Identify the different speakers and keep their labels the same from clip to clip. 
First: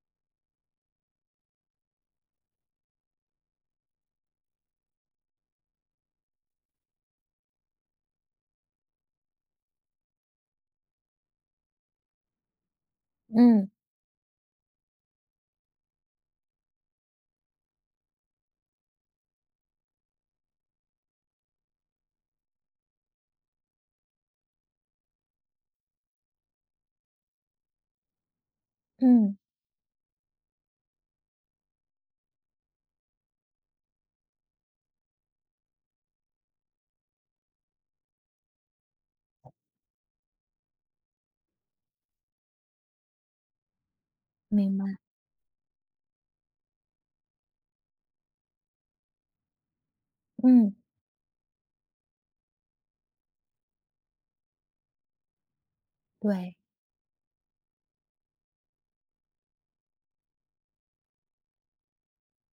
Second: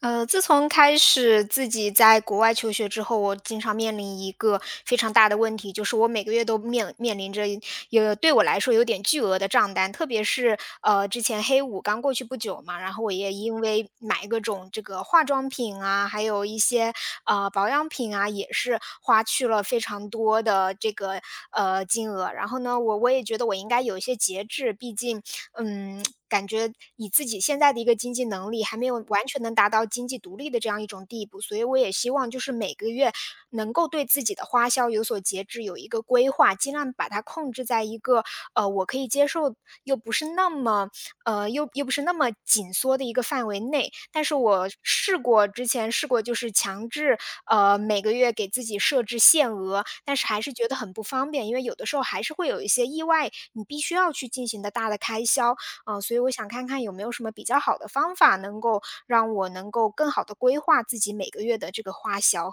Speaker 1: 自从开始自己在国外求学之后，我经常面临一个非常大的问题，就是我每个月都面临着有对我来说有点巨额的账单，特别是之前黑五刚过去不久嘛，然后我也因
Speaker 2: 嗯
Speaker 1: 为买各种这个化妆品啊，还有一些保养品啊，也是花去了非常多的这个金额。然后呢，我也觉得我应该有一些节制，毕竟感觉以自己现在的一个经济能力，还没有完
Speaker 2: 嗯，
Speaker 1: 全能达到经济独立的这样一种地步，所以我也希望就是每个月能够对自己的花销有所节制，有一个规划，尽量把它控制在一个我可以接受，又不是那么又不是那么紧缩的一个范围内。但是我
Speaker 2: 明白，
Speaker 1: 试过之前试过，就是强制每个月给自己设置限额，但是还是觉
Speaker 2: 嗯，
Speaker 1: 得很不方便，因为有的时候还是会有一些意外，你必须要去进行的大的开销。啊，所以我想
Speaker 2: 对。
Speaker 1: 看看有没有什么比较好的方法，能够让我能够更好的规划自己每个月的这个花销。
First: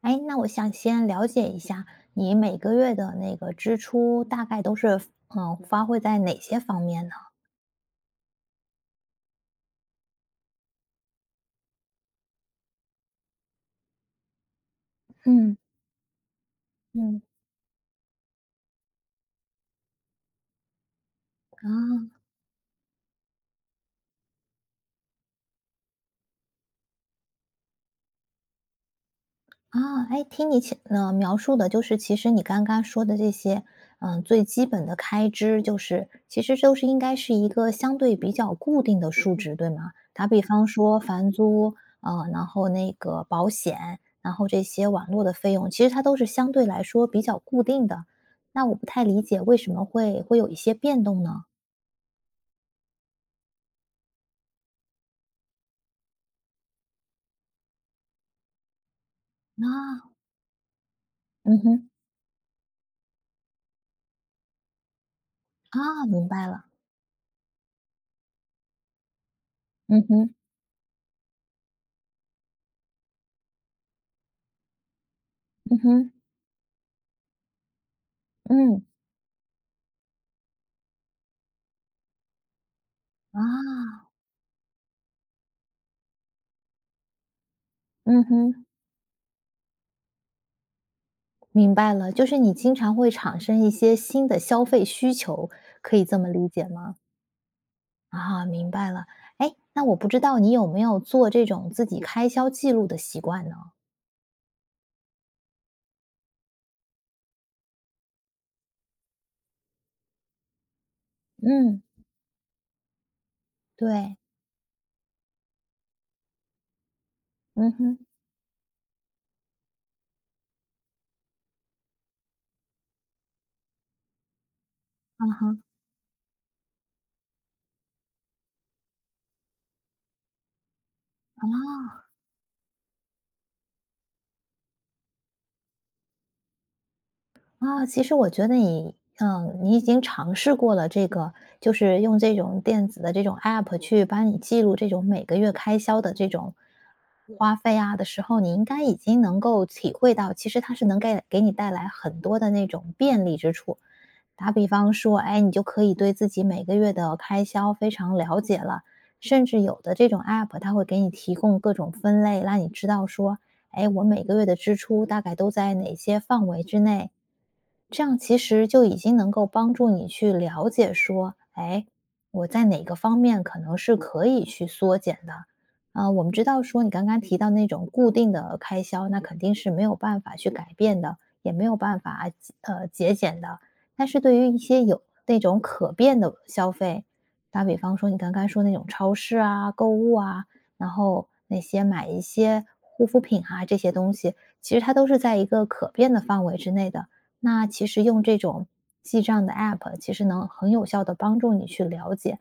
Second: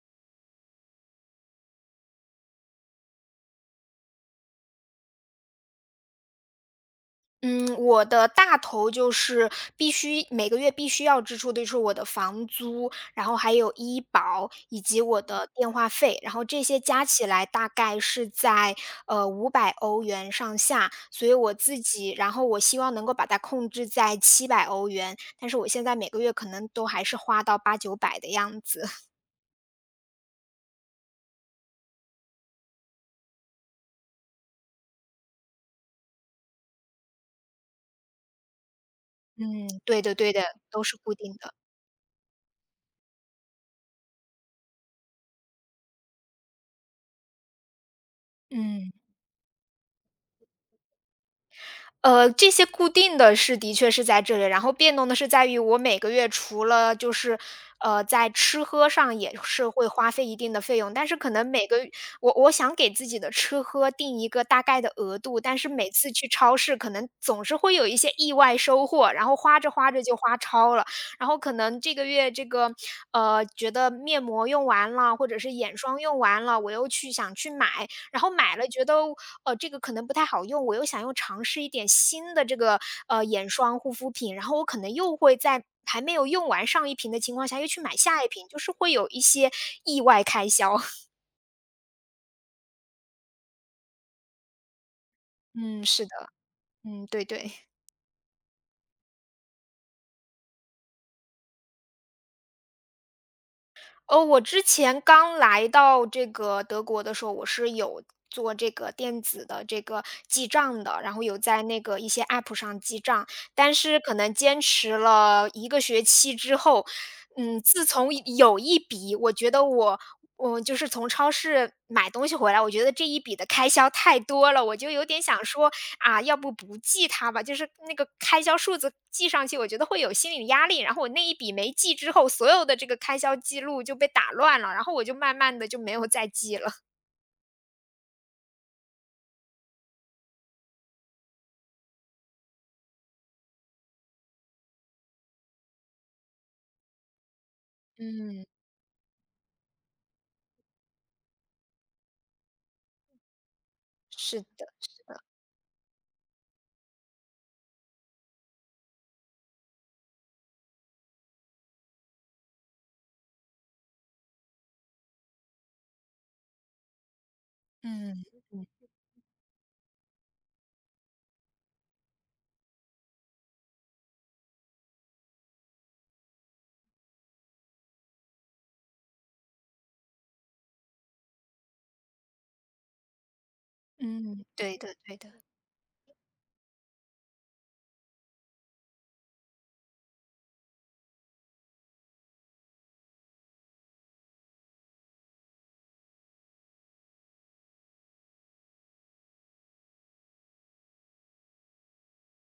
Speaker 2: 哎，那我想先了解一下，你每个月的那个支出大概都是，嗯，花费在哪些方面呢？
Speaker 1: 嗯，我的大头就是必须每个月必须要支出的就是我的房租，然后还有医保以及我的
Speaker 2: 嗯
Speaker 1: 电话费，然后这些加
Speaker 2: 嗯，
Speaker 1: 起来大概是在500欧元上下，所以我自
Speaker 2: 啊。
Speaker 1: 己然后我希望能够把它控制在700欧元，但是我现在每个月可能都还是花到八九百的样子。
Speaker 2: 啊，哎，听你描述的，就是其实你刚刚说的这些，嗯，最基本的开支，就是其实都是应该是一个相对比较固定的数
Speaker 1: 嗯，
Speaker 2: 值，对吗？
Speaker 1: 对的
Speaker 2: 打
Speaker 1: 对
Speaker 2: 比
Speaker 1: 的，
Speaker 2: 方
Speaker 1: 都是
Speaker 2: 说
Speaker 1: 固
Speaker 2: 房
Speaker 1: 定的。
Speaker 2: 租，然后那个保险，然后这些网络的费用，其实它都是相对来说比较固定的。那我不
Speaker 1: 嗯。
Speaker 2: 太理解为什么会有一些变动呢？
Speaker 1: 这些固定的是的确是在这里，然后变动的是在于我每个月除了就是，在吃喝上也是会花
Speaker 2: 啊，
Speaker 1: 费一定的费用，但是可能
Speaker 2: 嗯
Speaker 1: 每个
Speaker 2: 哼，
Speaker 1: 我我想给自己的吃喝定一个大概的额度，但是每
Speaker 2: 啊，
Speaker 1: 次
Speaker 2: 明
Speaker 1: 去
Speaker 2: 白
Speaker 1: 超
Speaker 2: 了，
Speaker 1: 市可能总是会有一些意外收获，然后花着花着
Speaker 2: 嗯
Speaker 1: 就
Speaker 2: 哼，
Speaker 1: 花超了。然后可能这个月觉得面膜用完了，或者是眼
Speaker 2: 嗯
Speaker 1: 霜
Speaker 2: 哼，
Speaker 1: 用完了，我又去想去买，然后买了
Speaker 2: 嗯，
Speaker 1: 觉得，这个可能不太好用，我又想尝试一点新的眼霜、
Speaker 2: 啊，
Speaker 1: 护肤品，然后我可能又会在还没有用完上一瓶的情况下，又去买
Speaker 2: 嗯
Speaker 1: 下一瓶，就
Speaker 2: 哼。
Speaker 1: 是会有一些意外开销。
Speaker 2: 明白了，就是你经常会产生一些新的消费需求，
Speaker 1: 嗯，
Speaker 2: 可以
Speaker 1: 是的，
Speaker 2: 这么理解吗？
Speaker 1: 嗯，对对。
Speaker 2: 啊，明白了。哎，那我不知道你有没有做这种自己开销记录的习惯呢？
Speaker 1: 哦，我之前刚来到这个德国的时候，我是有做这个电子的这个记账的，然后有在
Speaker 2: 嗯，
Speaker 1: 一些 App 上记账，但是可
Speaker 2: 对，
Speaker 1: 能坚持了一个学期之后，
Speaker 2: 嗯
Speaker 1: 自
Speaker 2: 哼，
Speaker 1: 从有一笔，我觉得我就是从超市买东西回来，我觉得这一笔的开销太多了，我就有点
Speaker 2: 嗯
Speaker 1: 想
Speaker 2: 哼。
Speaker 1: 说，啊，要不不记它吧，就是那个开销数字记上去，我觉得会有心理压力。然后我那一笔没记之后，所有的这个开销记录就被打乱了，然后我就慢慢的就没有再记了。
Speaker 2: 啊，其实我觉得你，嗯，你已经尝试过了这个，就是用这种电子的这种 app 去帮你记录这种每个月开销的这种花费啊的时候，
Speaker 1: 嗯。
Speaker 2: 你应该已经能够体会到，其实它是能给你带来很多的那种便利之处。
Speaker 1: 是
Speaker 2: 打比
Speaker 1: 的。
Speaker 2: 方说，哎，你就可以对自己每个月的开销非常了解了，甚至有的这种 app 它会给你提供各种分类，让你知道说。哎，我每个月的支出大概都在哪些范围之内？这样
Speaker 1: 嗯，
Speaker 2: 其实就已经能够帮助你去了解说，哎，我在哪个方面可能是可以去缩减的。啊，我们知道说你刚刚提到那种固定的开销，那肯定是没有办法去改变的，也没有办法啊节俭的。但是对
Speaker 1: 嗯。
Speaker 2: 于一
Speaker 1: 对
Speaker 2: 些
Speaker 1: 的
Speaker 2: 有
Speaker 1: 对的。
Speaker 2: 那种可变的消费，打比方说你刚刚说那种超市啊、购物啊，然后那些买一些护肤品啊这些东西，其实它都是在一个可变的范围之内的。那其实用这种记账的 App，其实能很有效的帮助你去了解。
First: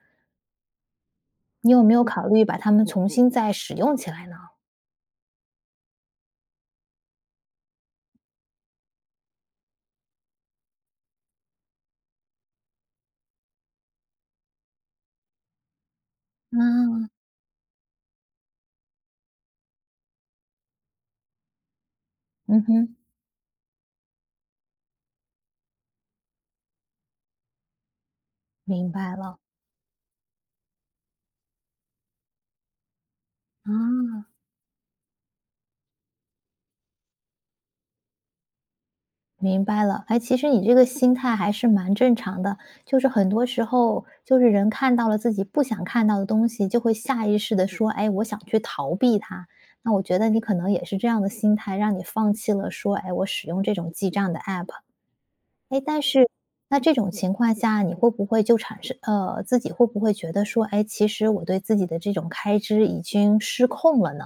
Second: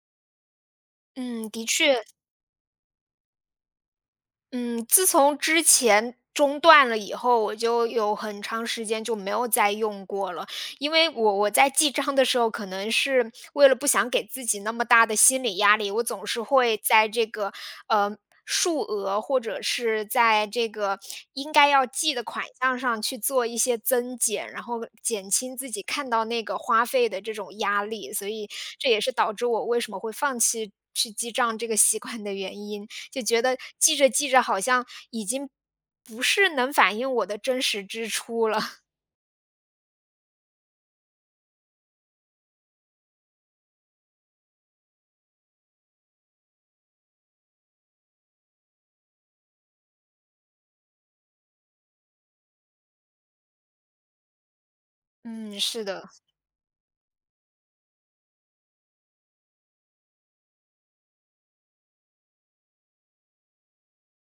Speaker 1: 嗯，的
Speaker 2: 你有没有
Speaker 1: 确。
Speaker 2: 考虑把它们重新再使用起来呢？
Speaker 1: 嗯，自从之前中断了以后，我就有很长时间就没有再用过了。因为我在记账的时候，可能是为了不想给自己那么大的心理压力，我总是会在
Speaker 2: 啊，
Speaker 1: 这个呃数额或者是在这个应该要记的款
Speaker 2: 嗯
Speaker 1: 项
Speaker 2: 哼，
Speaker 1: 上去做一些增减，然后减轻自己看到那个花费的这种压力。所以这
Speaker 2: 明
Speaker 1: 也是
Speaker 2: 白
Speaker 1: 导
Speaker 2: 了，
Speaker 1: 致我为什么会放弃去记账这个习惯的原因。就觉得记着
Speaker 2: 啊。
Speaker 1: 记着好像已经不是能反映我的真实支出了。
Speaker 2: 明白了，哎，其实你这个心态还是蛮正常的，就是很多时候，就是人看到了自己不想看到的东西，就会下意识的嗯说，哎，我想去逃避它。那我觉得你可能也是这样的心态，让你放弃了说，哎，我使用这种记账的 app。
Speaker 1: 嗯，
Speaker 2: 哎，
Speaker 1: 是
Speaker 2: 但
Speaker 1: 的。
Speaker 2: 是那这种情况下，你会不会就产生，自己会不会觉得说，哎，其实我对自己的这种开支已经失控了呢？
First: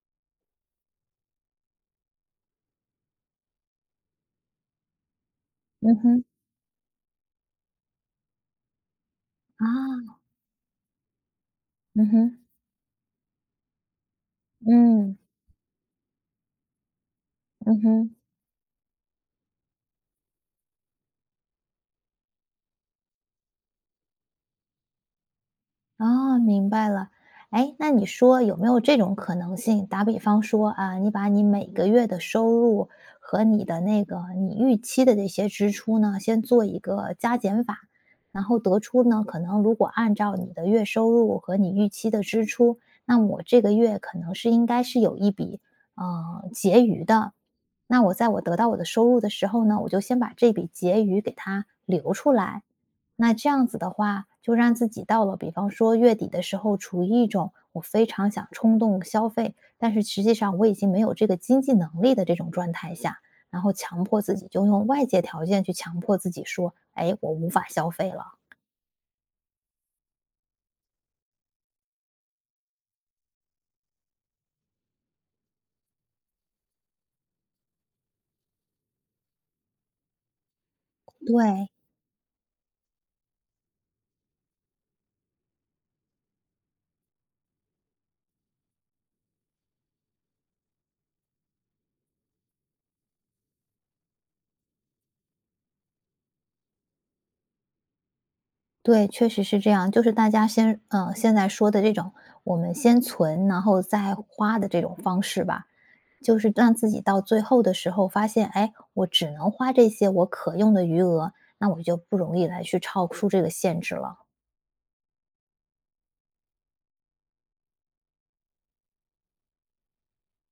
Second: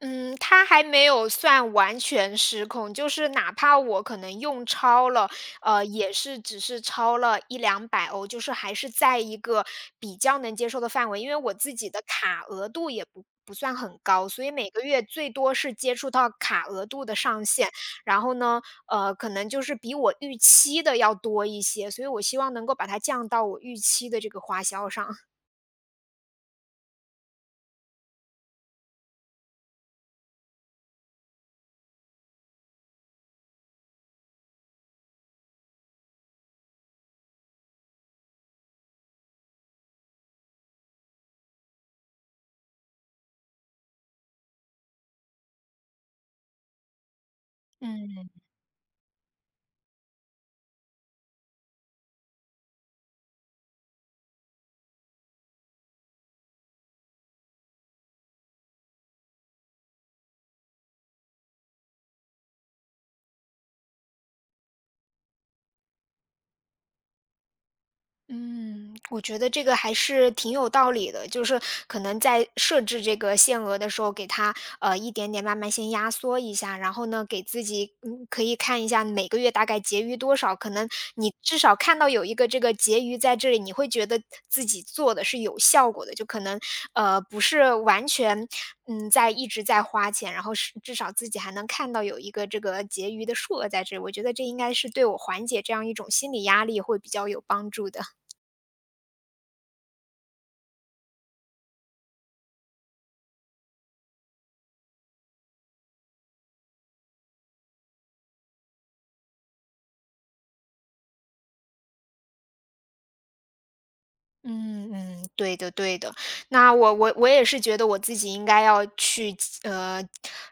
Speaker 1: 嗯，它还没有算完全失控，就是哪怕我可能用超了，
Speaker 2: 嗯
Speaker 1: 也
Speaker 2: 哼，
Speaker 1: 是只是超了一两百欧，就是还是在一个
Speaker 2: 啊，
Speaker 1: 比较能接受的范围。因为我自己的
Speaker 2: 嗯哼，
Speaker 1: 卡额度也不算很高，所以每个月
Speaker 2: 嗯，
Speaker 1: 最多是接触到卡额度的上限。
Speaker 2: 嗯哼。
Speaker 1: 然后呢，可能就是比我预期的要多一些，所以我希望能够把它降到我预期的这个花销上。
Speaker 2: 哦，明白了。哎，那你说有没有这种可能性？打比方说啊，你把你每个月的收入和你的那个你预期的这些支出呢，先做一个加减法，然后得出呢，可能如果按照你的月收入和你预期的支出，那我这个月可能是应该是有一笔结余的。那我
Speaker 1: 嗯。
Speaker 2: 在我得到我的收入的时候呢，我就先把这笔结余给它留出来，那这样子的话，就让自己到了，比方说月底的时候，处于一种我非常想冲动消费，但是实际上我已经没有这个经济能力的这种状态下，然后强迫自己就用外界条件去强迫自己说，哎，我无法消费了。
Speaker 1: 嗯，我觉得这个还是挺有道理的，就是可能在设置这个限额的时候，给它一点点慢慢先压缩一下，然后呢，给自己可以看一下每个月大概结余多少，可能你至
Speaker 2: 对
Speaker 1: 少看到有一个这个结余在这里，你会觉得自己做的是有效果的，就可能不是完全在一直在花钱，然后是至少自己还能看到有一个这个结余的数额在这里，我觉得这应该是对我缓解这样一种心理压力会比较有帮助的。
Speaker 2: 对，确实是这样。就是大家先，嗯，现在说的这种，我们先存，然后再花的这种方式吧。就是让自己到最后的时候发现，哎，我只能花这些我可用的余额，那我就不容易来去超出这个限制了。
Speaker 1: 嗯嗯，对的对的。那我也是觉得我自己应该要去呃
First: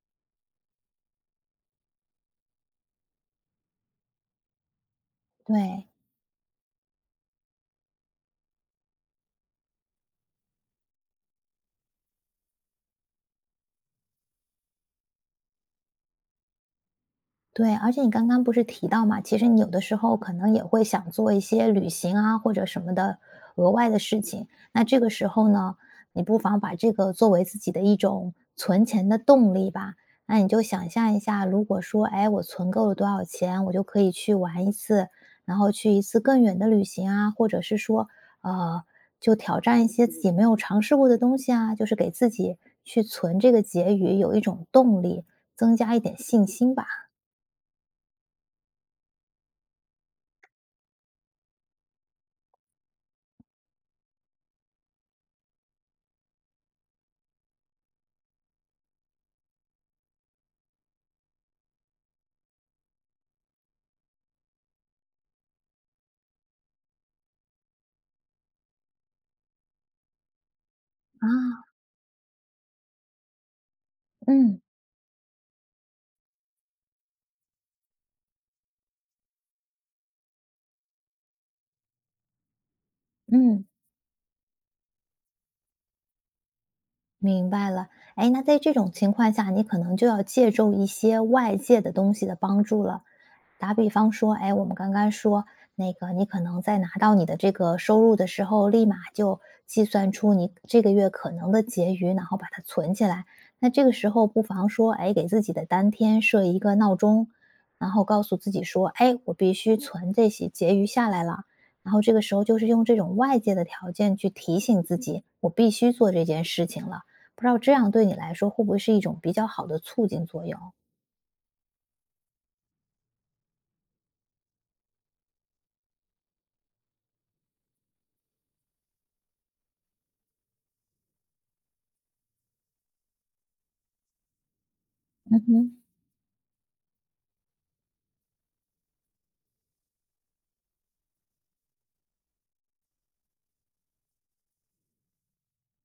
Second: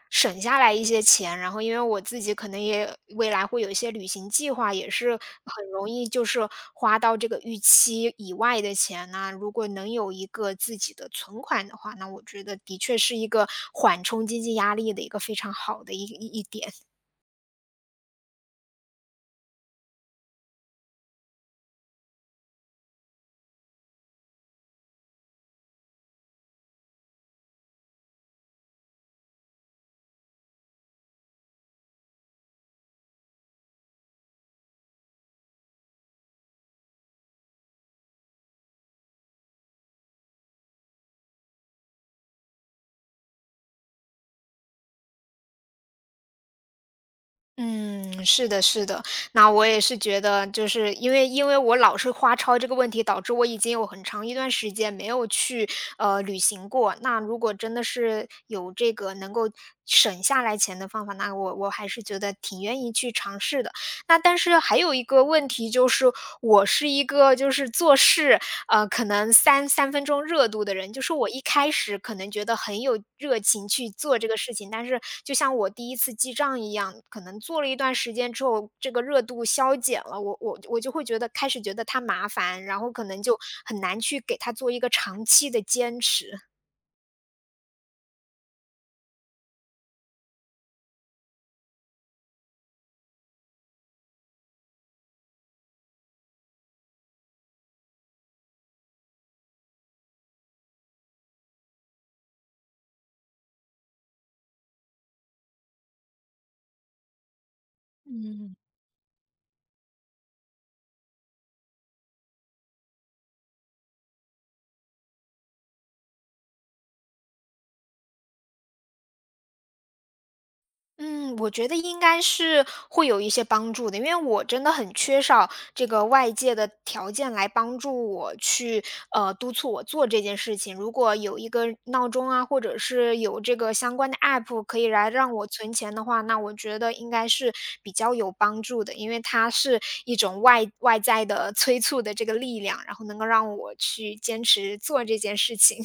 Speaker 1: 省下来一些钱，然后因为我自己可能也未来会有一些旅行计划，也是很容
Speaker 2: 对，
Speaker 1: 易就是花到这个预期以外的钱呢、如果能有一个自己的存款的话，那我觉得的确是一个缓冲经济压力的一个非常好的一点。
Speaker 2: 对，而且你刚刚不是提到嘛，其实你有的时候可能也会想做一些旅行啊，或者什么的额外的事情。那这个时候呢，你不妨把这个作为自己的一种存钱的动力吧。那你就想象一下，如果说，哎，我存够了多少钱，我就可以去玩一次，然后去一次更远的旅行啊，或者是说，呃，就挑战一些自己没有尝试过的东西啊，就是给自己去存这个结余有一种动力，增加一点信心吧。
Speaker 1: 嗯，是的，是的。那我也是觉得，就是因为我老是花超这个问题，导致我已经有很长一段时间没有去旅行过。那如果真的是有这个能够省下来钱的方法，那我还是觉得挺愿意去尝试的。那但是还有一个问题就是，我是一个就是做事。可能三分钟热度的人。就是我一
Speaker 2: 啊，
Speaker 1: 开始可能觉得很有热情去做这个事
Speaker 2: 嗯
Speaker 1: 情，但是就像我第一次记账一样，可能做了一段时间之后，这个热度消减了，我就会觉得开始觉得它麻烦，然后可能就
Speaker 2: 嗯，
Speaker 1: 很难去给它做一个长期的坚持。
Speaker 2: 明白了，哎，那在这种情况下，你可能就要借助一些外界的东西的帮助了。打比方说，哎，我们刚刚说那个，你可能在拿到你的这个收入的时候，立马就计算出你这个月可能的结余，然后把它存起来。那这个时候，不妨说，哎，给自己的当天设一个闹钟，然后告诉自己说，哎，我必须存这些结余下来了。然后这个时候，就是用这种外界的条件去提醒自己，我必须做这件事情了。不知道这样对你来说会不会是一种比较好的促进作用？
Speaker 1: 嗯，我觉得应该是会有一些帮助的，因为我真的很缺少这个外界的条件来帮助我去督促我做这件事情。如果有一个闹钟啊，或者是有这个相关的 app 可以来让
Speaker 2: 嗯
Speaker 1: 我存
Speaker 2: 哼。
Speaker 1: 钱的话，那我觉得应该是比较有帮助的，因为它是一种外在的催促的这个力量，然后能够让我去坚持做这件事情。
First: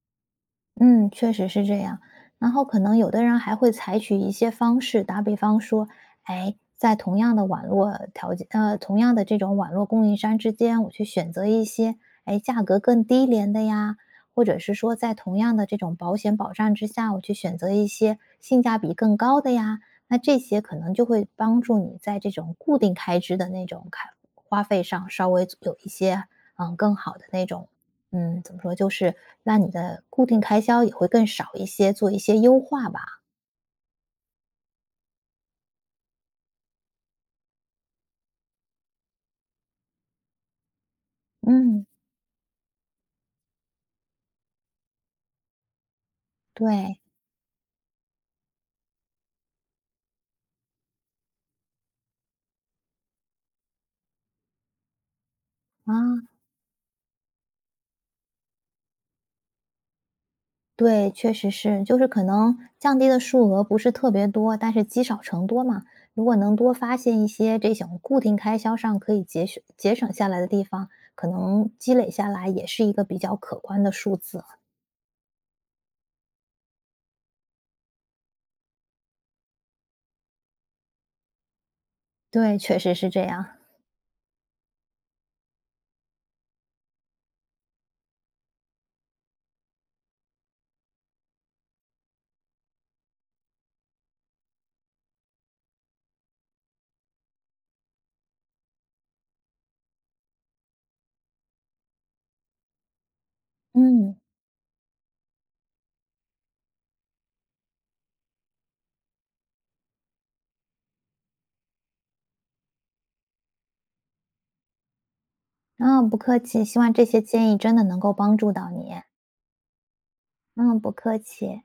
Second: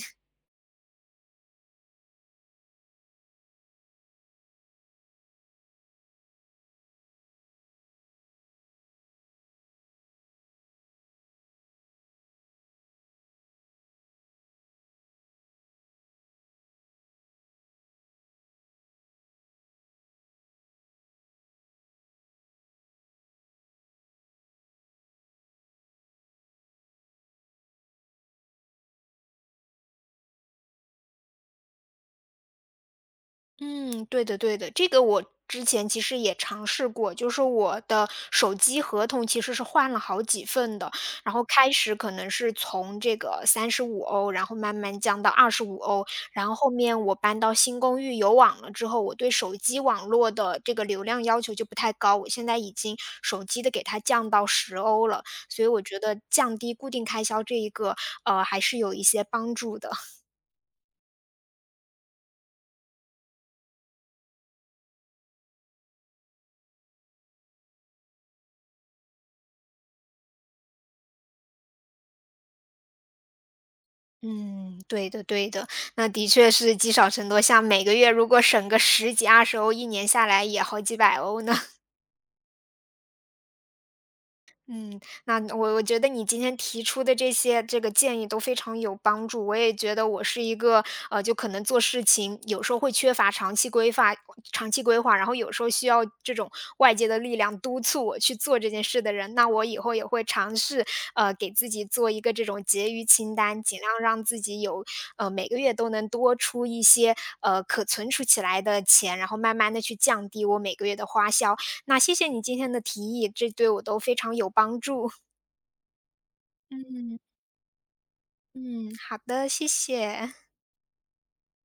Speaker 2: 嗯，确实是这样。然后可能有的人还会采取一些方式，打比方说，哎，在同样的网络条件，同样的这种网络供应商之间，我去选择一些，哎，价格更低廉的呀，或者是说，在同样的这种保险保障之下，我去选择一些性价比更高的呀。那这些可能就会帮助你在这种固定开支的那种开花费上，稍微有一些嗯更好的那种嗯，怎么说，就是那你的固定开销也会更少一些，做一些优化吧。
Speaker 1: 嗯，对的对的，这个我之前其实也尝试过，就是我的手机合同其实是换了好几份的，然后开
Speaker 2: 嗯，
Speaker 1: 始可能是从这个35欧，然后慢慢降到25欧，然后后
Speaker 2: 对，
Speaker 1: 面我搬到新公寓有网了之后，我对手机网络的这个流量要求就不太高，我现在已经手机的给它降到十欧了，所以我觉得
Speaker 2: 啊，
Speaker 1: 降低固定开销这一个，还是有一些帮助的。
Speaker 2: 对，确实是，就是可能降低的数额不是特别多，但是积少成多嘛。如果能多发现一些这种固定开销上可以节省下来的地方，可能积累下来也是一个比较可观的数字。
Speaker 1: 嗯，对的对的，那的确是积少成多，像每个月如果省个十几二十欧一年下来也好几百欧呢。
Speaker 2: 对，确实是这样。
Speaker 1: 嗯，那我觉得你今天提出的这些这个建议都非常有帮助。我也觉得我是一个就可能做事情有时候会缺乏长期规划，然后有时候需要这种外界的力量督促我去做这件事的人。那我以后也会尝试给自己做一个这种结余清单，尽量
Speaker 2: 嗯，
Speaker 1: 让自己有每个月都能多出一些可存储起来的钱，然后慢慢的去降低我每个月的花销。那谢谢你今天的提议，这对我都非常有帮助。
Speaker 2: 啊，不客气，希望这
Speaker 1: 嗯。
Speaker 2: 些建议真的能够帮助到
Speaker 1: 嗯，
Speaker 2: 你。
Speaker 1: 好的，谢谢。
Speaker 2: 嗯，不客气。